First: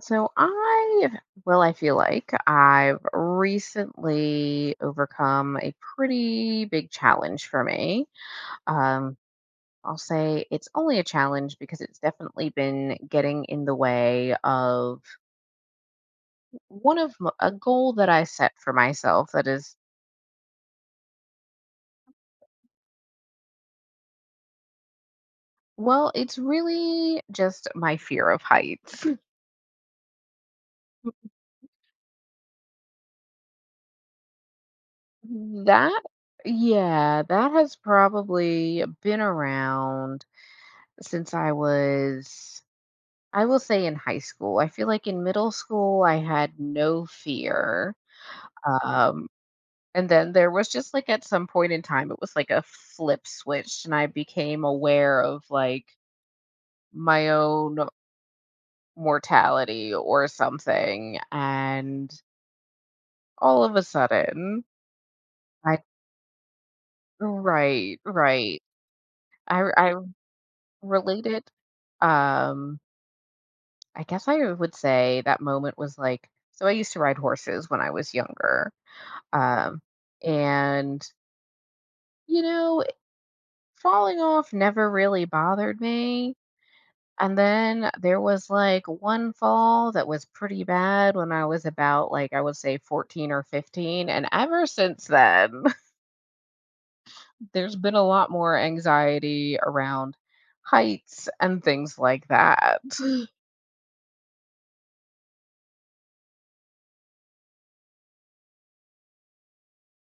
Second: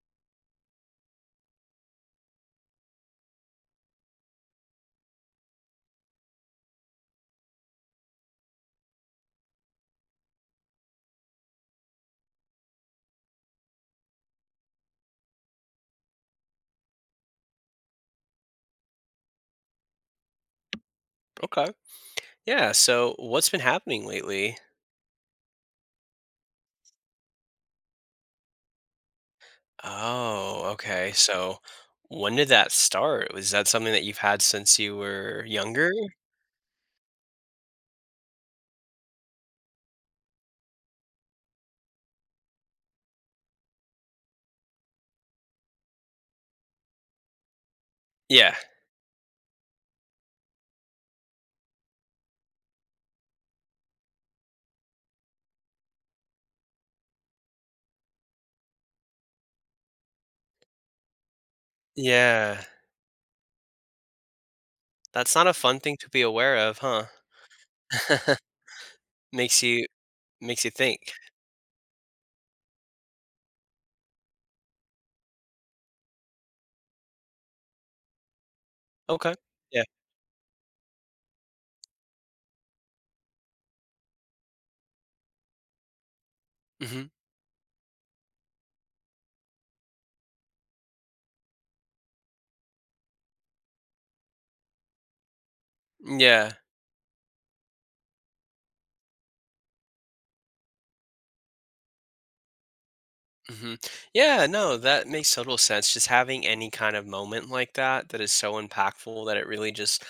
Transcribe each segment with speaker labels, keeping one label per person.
Speaker 1: So I, well, I feel like I've recently overcome a pretty big challenge for me. Um, I'll say it's only a challenge because it's definitely been getting in the way of a goal that I set for myself that is,
Speaker 2: Okay. Yeah. So what's been happening lately?
Speaker 1: well, it's really just my fear of heights.
Speaker 2: Oh, okay. So when did that start? Was that something that you've had since you were younger?
Speaker 1: That, yeah, that has probably been around since I was, I will say, in high school. I feel like in middle school, I had no fear.
Speaker 2: Yeah.
Speaker 1: Um, and then there was just like at some point in time, it was like a flip switch, and I became aware of like my own mortality or something. And
Speaker 2: Yeah.
Speaker 1: all of a sudden,
Speaker 2: That's not a
Speaker 1: I,
Speaker 2: fun thing to be aware of, huh?
Speaker 1: right, right.
Speaker 2: makes you
Speaker 1: I
Speaker 2: makes you think.
Speaker 1: Related. Um, I guess I would say that moment was like, so I used to ride horses when I was younger.
Speaker 2: Okay.
Speaker 1: Um,
Speaker 2: Yeah.
Speaker 1: and, you know, falling off never really bothered me.
Speaker 2: Hmm.
Speaker 1: And then there was like one fall that was pretty bad when I was about, like, I would say 14 or 15. And ever since then,
Speaker 2: Yeah.
Speaker 1: there's been a lot more anxiety around heights and things like that.
Speaker 2: Hmm. Yeah, no, that makes total sense. Just having any kind of moment like that that is so impactful that it really just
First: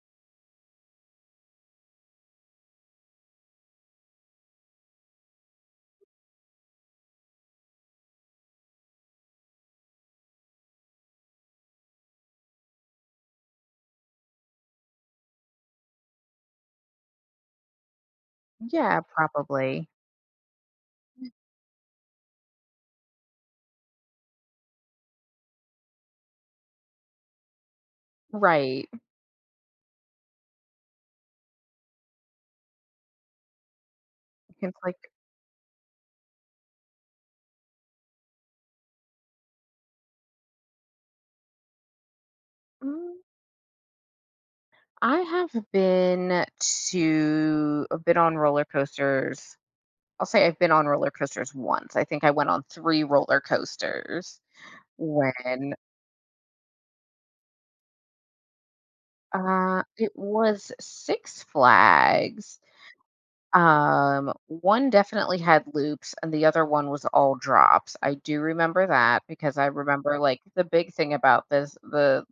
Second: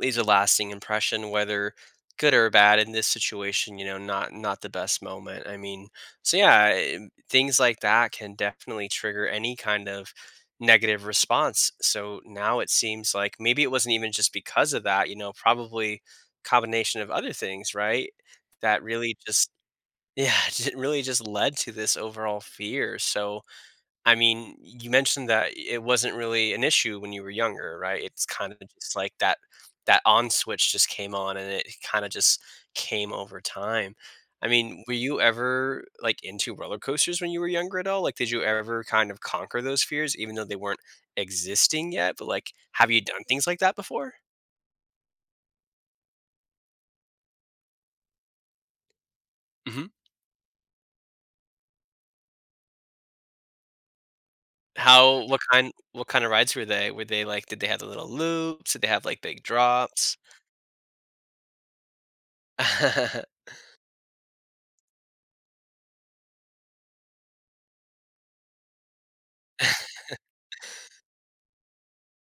Speaker 2: leaves a lasting impression, whether good or bad. In this situation, you know, not the best moment. I mean, so yeah, things like that can definitely trigger any kind of negative response. So now it seems like maybe it wasn't even just because of that. You know, probably combination of other things, right? That
Speaker 1: Yeah,
Speaker 2: really just
Speaker 1: probably.
Speaker 2: Yeah, it really just led to this overall fear. So, I mean, you mentioned that it wasn't really an issue when you were younger, right? It's kind of
Speaker 1: Right.
Speaker 2: just like that on switch just came on and it kind of just came over time. I
Speaker 1: It's
Speaker 2: mean, were
Speaker 1: like,
Speaker 2: you ever like into roller coasters when you were younger at all? Like did you ever kind of conquer those fears even though they weren't existing yet? But like have you
Speaker 1: mm,
Speaker 2: done things like that before?
Speaker 1: I have been I've been on roller coasters.
Speaker 2: Hmm.
Speaker 1: I'll say I've been on roller coasters once. I think I went on 3 roller coasters
Speaker 2: How
Speaker 1: when,
Speaker 2: what kind of rides were they? Were they like did they have the little loops? Did they have like big
Speaker 1: it
Speaker 2: drops?
Speaker 1: was Six Flags. One definitely had loops and the other one was all drops. I do remember that because I remember, like, the big thing about this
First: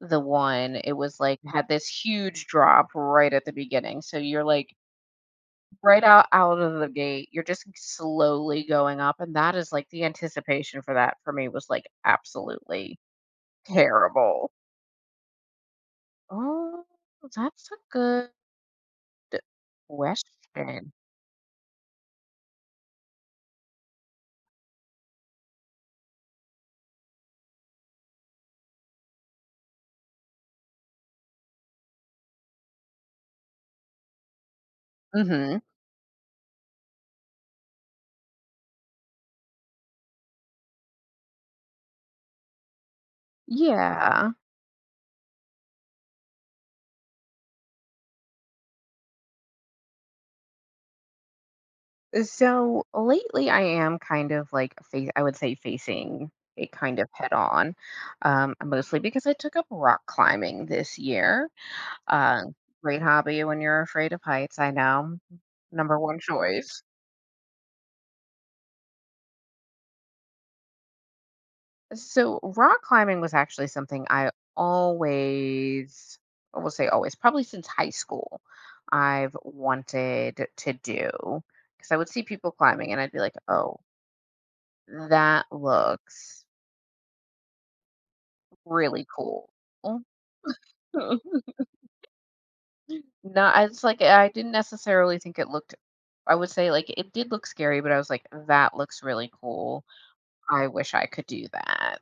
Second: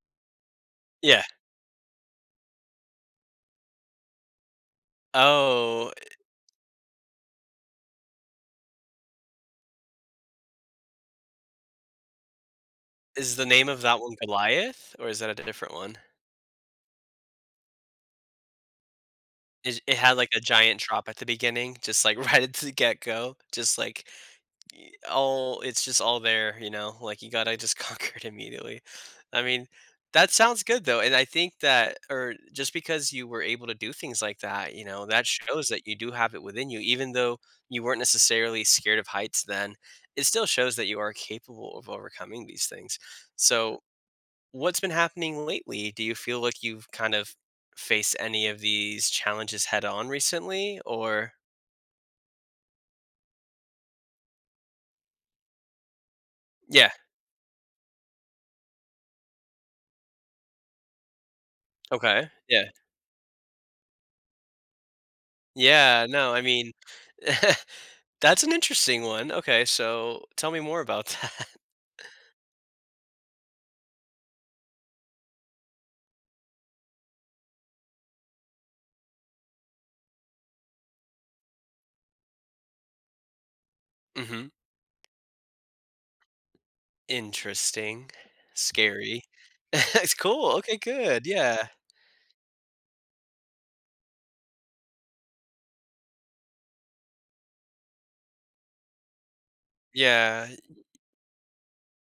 Speaker 1: the one, it was,
Speaker 2: Yeah.
Speaker 1: like, had this huge drop right at the beginning. So you're, like,
Speaker 2: Oh,
Speaker 1: right out of the gate, you're just slowly going up, and that is, like the anticipation for that for me was, like, absolutely
Speaker 2: is the name of that one
Speaker 1: terrible.
Speaker 2: Goliath, or is that a different one?
Speaker 1: Oh, that's a good
Speaker 2: It had, like, a giant
Speaker 1: question.
Speaker 2: drop at the beginning, just, like, right at the get-go, just, like, y all it's just all there, you know? Like, you gotta just conquer it immediately. I mean, that sounds good, though, and I think that, or just because you were able to do things like that, you know, that
Speaker 1: Mhm.
Speaker 2: shows that you do have it within you, even though you weren't necessarily scared of heights then, it still shows that you are capable of overcoming these things. So
Speaker 1: Yeah.
Speaker 2: what's been happening lately? Do you feel like you've kind of faced any of these challenges head on recently, or
Speaker 1: So, lately, I am kind of, like, face I would say facing it
Speaker 2: Yeah.
Speaker 1: kind of head on, mostly because I took up rock climbing this year.
Speaker 2: Okay.
Speaker 1: Uh,
Speaker 2: Yeah.
Speaker 1: Great hobby when you're afraid of heights, I know. Number
Speaker 2: Yeah,
Speaker 1: 1
Speaker 2: no, I mean,
Speaker 1: choice.
Speaker 2: that's an interesting one. Okay, so tell me more about that.
Speaker 1: So rock climbing was actually something I always, I will say always, probably since high school, I've wanted to do because I would see people climbing and I'd be like, oh,
Speaker 2: Mhm.
Speaker 1: that looks
Speaker 2: Interesting.
Speaker 1: really
Speaker 2: Scary.
Speaker 1: cool.
Speaker 2: It's cool. Okay, good. Yeah.
Speaker 1: No, it's like I didn't necessarily think it looked, I would say like it did look scary, but I was like, that looks really cool.
Speaker 2: Yeah,
Speaker 1: I wish I could do that.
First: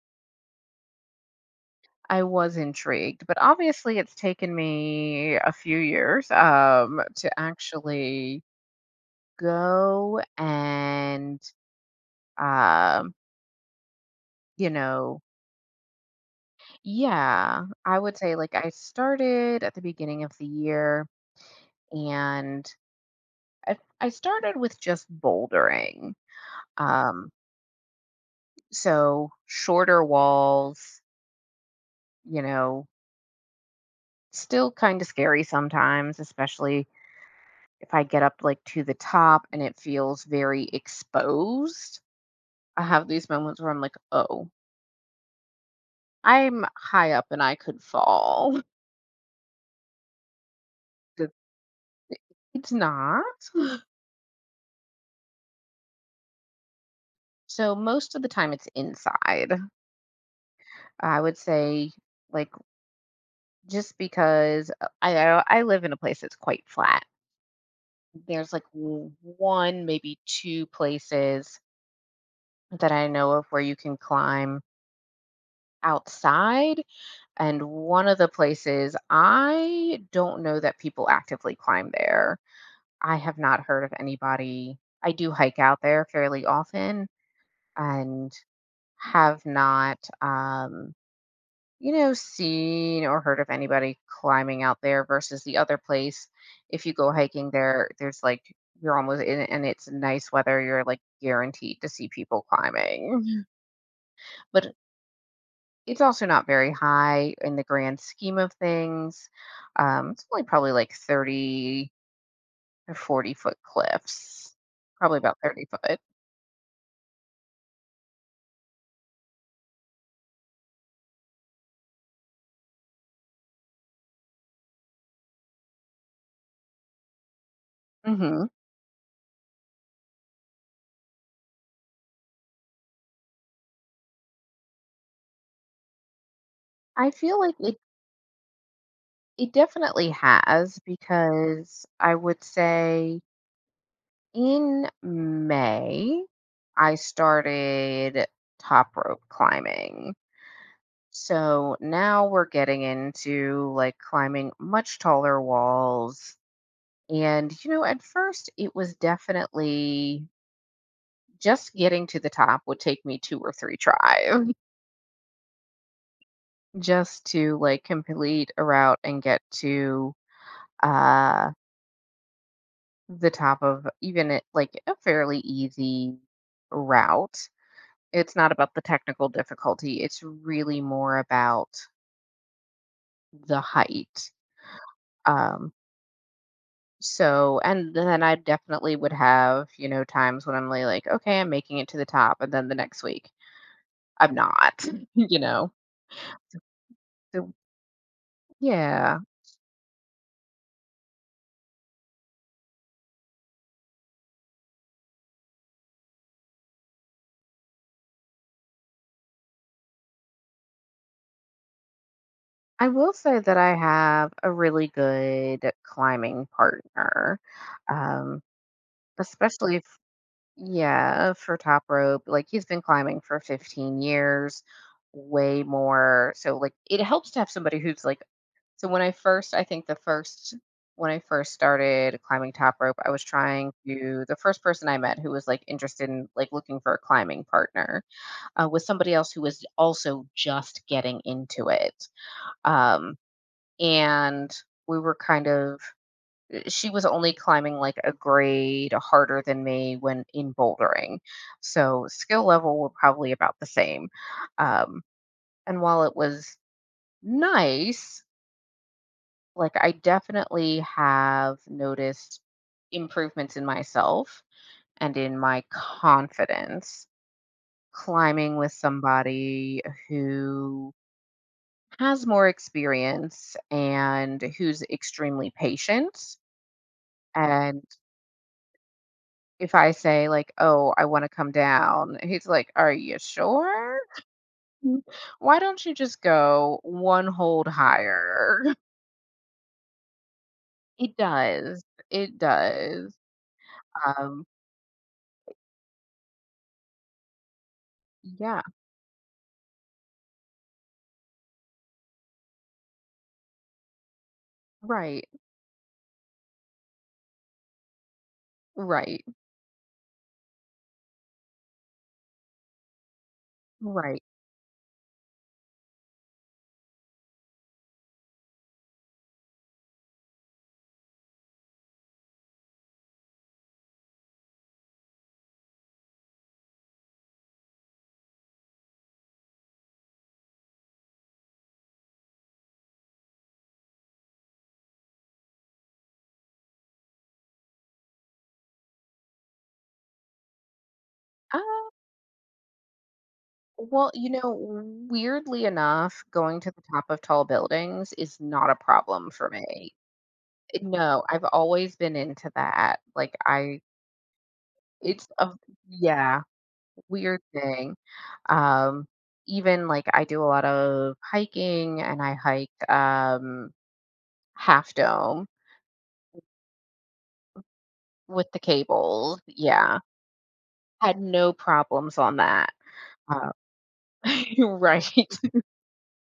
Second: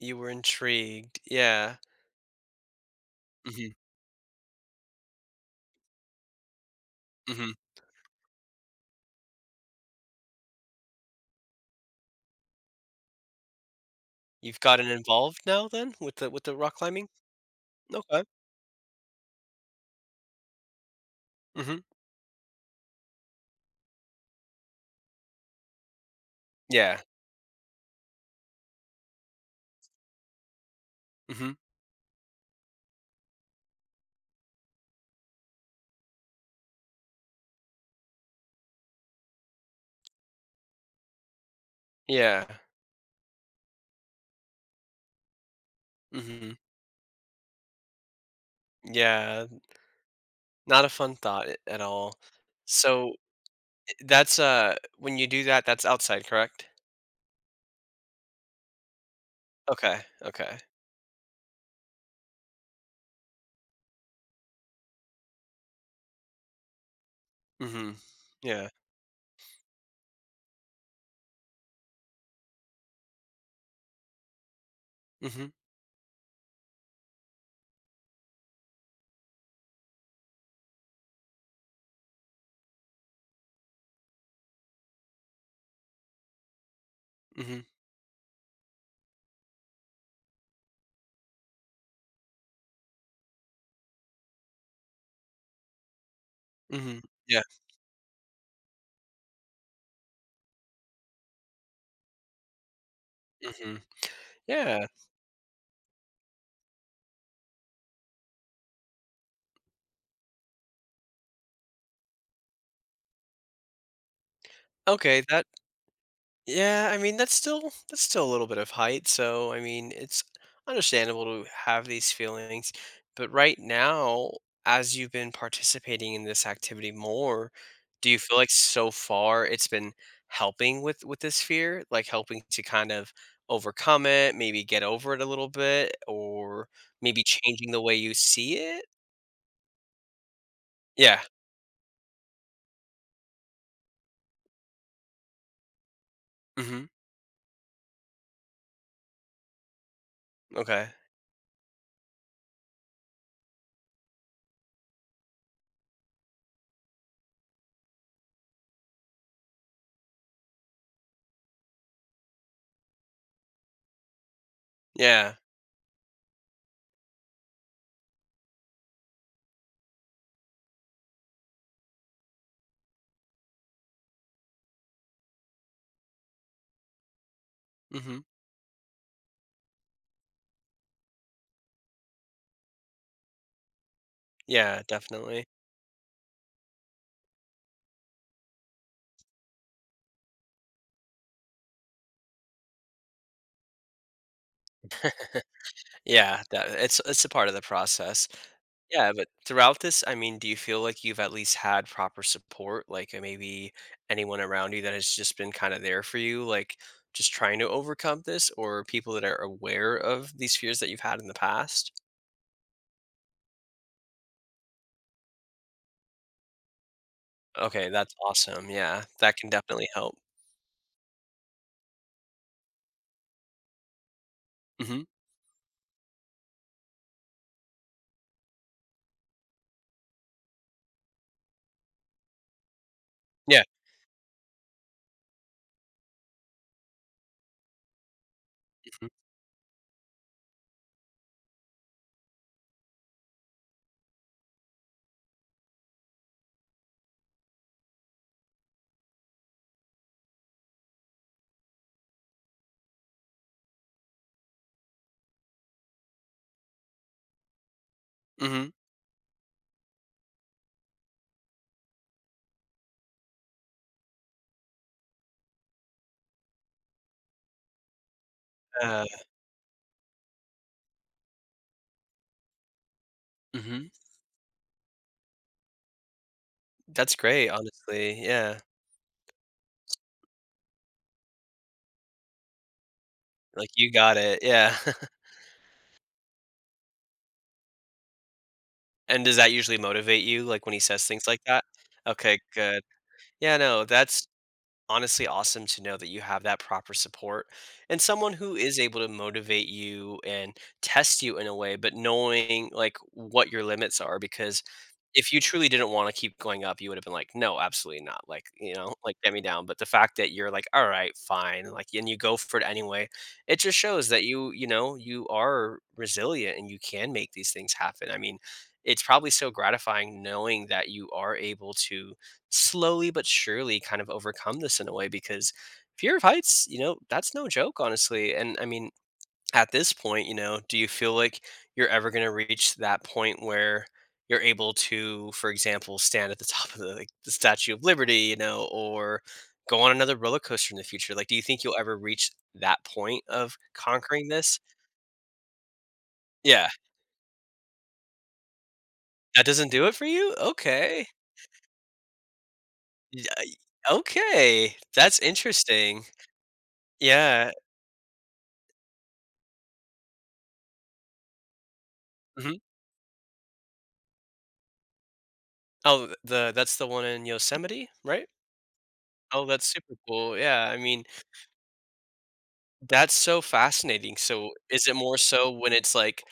Speaker 2: you were intrigued. Yeah.
Speaker 1: I was intrigued, but
Speaker 2: Mhm,
Speaker 1: obviously it's taken me a few years to
Speaker 2: mhm.
Speaker 1: actually go and, um,
Speaker 2: You've
Speaker 1: you
Speaker 2: gotten
Speaker 1: know,
Speaker 2: involved now then with the rock climbing?
Speaker 1: yeah, I would
Speaker 2: Okay.
Speaker 1: say like I started at the beginning of the year,
Speaker 2: Mhm.
Speaker 1: and I started with just bouldering.
Speaker 2: Yeah.
Speaker 1: Um, so shorter walls,
Speaker 2: Mhm.
Speaker 1: you know, still kind of scary sometimes, especially if I get up like to the top and it feels very exposed,
Speaker 2: Yeah.
Speaker 1: I have these moments where I'm like, oh,
Speaker 2: Mhm.
Speaker 1: I'm high up and I could fall.
Speaker 2: Yeah, not a fun
Speaker 1: Good.
Speaker 2: thought a at all.
Speaker 1: It's
Speaker 2: So,
Speaker 1: not.
Speaker 2: that's, when you do that, that's outside, correct?
Speaker 1: So most of the time it's inside.
Speaker 2: Okay, okay.
Speaker 1: I would say like just because I live in a place that's quite flat.
Speaker 2: Mhm.
Speaker 1: There's like
Speaker 2: Yeah.
Speaker 1: one, maybe two places that I know of where you can climb
Speaker 2: Mhm,
Speaker 1: outside. And one of the places, I don't know that people actively climb there. I have not heard of anybody. I do hike out there fairly often
Speaker 2: mhm,
Speaker 1: and have not, you know, seen or heard of anybody climbing out there versus the other place. If you
Speaker 2: mhm.
Speaker 1: go
Speaker 2: Yeah,
Speaker 1: hiking there, there's like, you're almost in and it's nice weather, you're like guaranteed to see people climbing.
Speaker 2: mhm.
Speaker 1: But
Speaker 2: Yeah.
Speaker 1: it's also not very high in the grand scheme of things. It's only probably like 30 or 40-foot cliffs, probably
Speaker 2: Okay,
Speaker 1: about
Speaker 2: that
Speaker 1: 30 foot.
Speaker 2: Yeah, I mean that's still a little bit of height, so I mean it's understandable to have these feelings. But right now, as you've been participating in this activity more, do you feel
Speaker 1: Hmm.
Speaker 2: like so far it's been helping with this fear, like helping to kind of overcome it, maybe get over it a little bit, or
Speaker 1: I
Speaker 2: maybe
Speaker 1: feel like
Speaker 2: changing
Speaker 1: it,
Speaker 2: the way you see it?
Speaker 1: it definitely has
Speaker 2: Yeah.
Speaker 1: because I would say in May,
Speaker 2: Mhm.
Speaker 1: I started top rope climbing.
Speaker 2: Okay.
Speaker 1: So now we're getting into like climbing much taller walls. And, you know, at first it was definitely, just getting to the top would take me two or three tries
Speaker 2: Yeah.
Speaker 1: just to like complete a route and get to uh the top of even it like a fairly easy route.
Speaker 2: Mhm.
Speaker 1: It's not about the technical difficulty. It's really more about the height.
Speaker 2: Yeah, definitely.
Speaker 1: Um so and then I definitely would have, you know, times when I'm like, okay, I'm making it to the top and then the next week I'm not, you know?
Speaker 2: Yeah, that it's a part
Speaker 1: So,
Speaker 2: of the process. Yeah,
Speaker 1: yeah.
Speaker 2: but throughout this, I mean, do you feel like you've at least had proper support? Like maybe anyone around you that has just been kind of there for you, like just trying to overcome this, or people that are aware of these fears that you've had in the past?
Speaker 1: I will say that I have a really good climbing partner,
Speaker 2: Okay, that's
Speaker 1: um,
Speaker 2: awesome. Yeah, that can
Speaker 1: especially if,
Speaker 2: definitely help.
Speaker 1: yeah, for top rope. Like, he's been climbing for 15 years,
Speaker 2: Hmm.
Speaker 1: way more. So, like, it helps to have somebody who's like, so when I first, I think the first, when I first started climbing top rope, I was
Speaker 2: Yeah.
Speaker 1: trying to, the first person I met who was like interested in like looking for a climbing partner with
Speaker 2: Hmm.
Speaker 1: somebody else who was also just getting into it. Um, and we were kind of, she was only climbing like a grade harder than me when in bouldering. So skill level were probably about the same. Um, and while it was nice,
Speaker 2: Hmm.
Speaker 1: like I definitely have noticed improvements in myself and in my confidence climbing with
Speaker 2: Uh,
Speaker 1: somebody who has more experience
Speaker 2: hmm.
Speaker 1: and who's extremely patient.
Speaker 2: That's great,
Speaker 1: And
Speaker 2: honestly. Yeah.
Speaker 1: if I say, like, oh, I want to come down, he's like, are you
Speaker 2: Like you
Speaker 1: sure?
Speaker 2: got it. Yeah.
Speaker 1: Mm, Why don't you just go one hold higher?
Speaker 2: And does that usually motivate you, like when he says
Speaker 1: It
Speaker 2: things like that?
Speaker 1: does.
Speaker 2: Okay,
Speaker 1: It
Speaker 2: good.
Speaker 1: does.
Speaker 2: Yeah, no, that's
Speaker 1: Um,
Speaker 2: honestly awesome to know that you have that proper support and someone who
Speaker 1: yeah,
Speaker 2: is able to motivate you and test you in a way, but knowing like what your limits are. Because
Speaker 1: right,
Speaker 2: if you truly didn't want to keep going up, you would have been like, no, absolutely not. Like, you know, like
Speaker 1: right,
Speaker 2: get me down. But the fact that you're like, all right, fine, like, and you go for it anyway, it just shows
Speaker 1: right.
Speaker 2: that you know, you are resilient and you can make these things happen. I mean, it's probably so gratifying knowing that you are able to slowly but surely kind of overcome this in a way, because fear of heights, you know, that's no joke, honestly. And I mean, at this point, you know, do you feel like you're ever going to reach that point where you're able to, for example, stand at the top of the, like, the Statue of Liberty, you know, or go on another roller coaster in the future? Like, do you
Speaker 1: Uh,
Speaker 2: think you'll ever reach that point of
Speaker 1: well,
Speaker 2: conquering
Speaker 1: you know,
Speaker 2: this?
Speaker 1: weirdly enough, going
Speaker 2: Yeah,
Speaker 1: to the top of tall buildings is not a problem
Speaker 2: that
Speaker 1: for
Speaker 2: doesn't do it
Speaker 1: me.
Speaker 2: for you? Okay.
Speaker 1: No, I've always been into that,
Speaker 2: Yeah.
Speaker 1: like, I
Speaker 2: Okay. That's
Speaker 1: it's a
Speaker 2: interesting.
Speaker 1: yeah, weird
Speaker 2: Yeah.
Speaker 1: thing, um, even, like, I do a lot of hiking, and I hike, Half Dome
Speaker 2: Oh, the that's the one in Yosemite, right?
Speaker 1: with the cables,
Speaker 2: Oh, that's super
Speaker 1: yeah,
Speaker 2: cool, yeah, I mean,
Speaker 1: had no problems on that.
Speaker 2: that's so
Speaker 1: uh
Speaker 2: fascinating. So, is it
Speaker 1: Right,
Speaker 2: more so when it's, like,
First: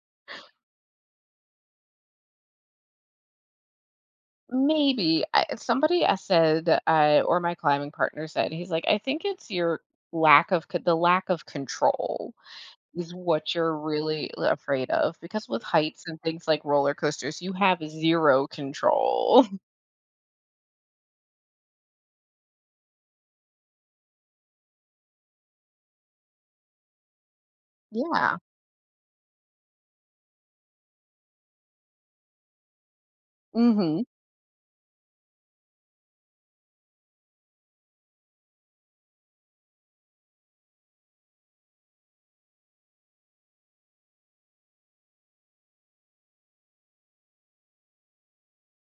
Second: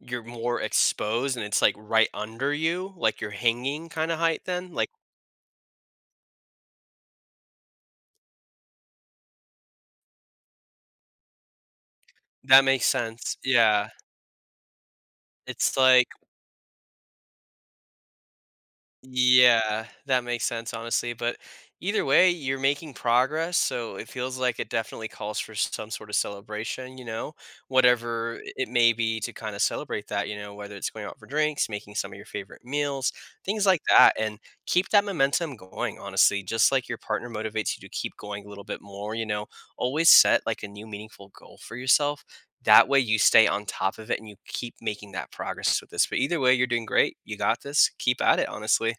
Speaker 2: you're more exposed and it's, like, right under you, like, you're hanging kinda height then? Like,
Speaker 1: maybe, I somebody, said, or my climbing partner said, he's like, "I think it's your lack of c the lack of control"
Speaker 2: that makes
Speaker 1: is
Speaker 2: sense,
Speaker 1: what you're
Speaker 2: yeah.
Speaker 1: really afraid of, because with
Speaker 2: It's
Speaker 1: heights
Speaker 2: like.
Speaker 1: and things like roller coasters, you have 0 control.
Speaker 2: Yeah, that makes sense, honestly. But either way, you're making progress. So it feels like it definitely calls for some sort of celebration, you know, whatever
Speaker 1: Yeah.
Speaker 2: it may be to kind of celebrate that, you know, whether it's going out for drinks, making some of your favorite meals, things like
Speaker 1: Mhm.
Speaker 2: that. And keep that momentum going, honestly. Just like your partner motivates you to keep going a little bit more, you know, always set like a new meaningful goal for yourself. That way you stay on top of it and you keep making that progress with this. But either way, you're doing great. You got this. Keep at it, honestly.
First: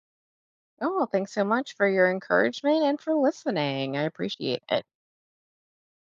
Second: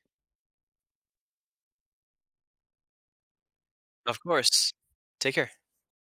Speaker 1: Oh, thanks so much for your encouragement and for listening. I
Speaker 2: Of
Speaker 1: appreciate
Speaker 2: course.
Speaker 1: it.
Speaker 2: Take care.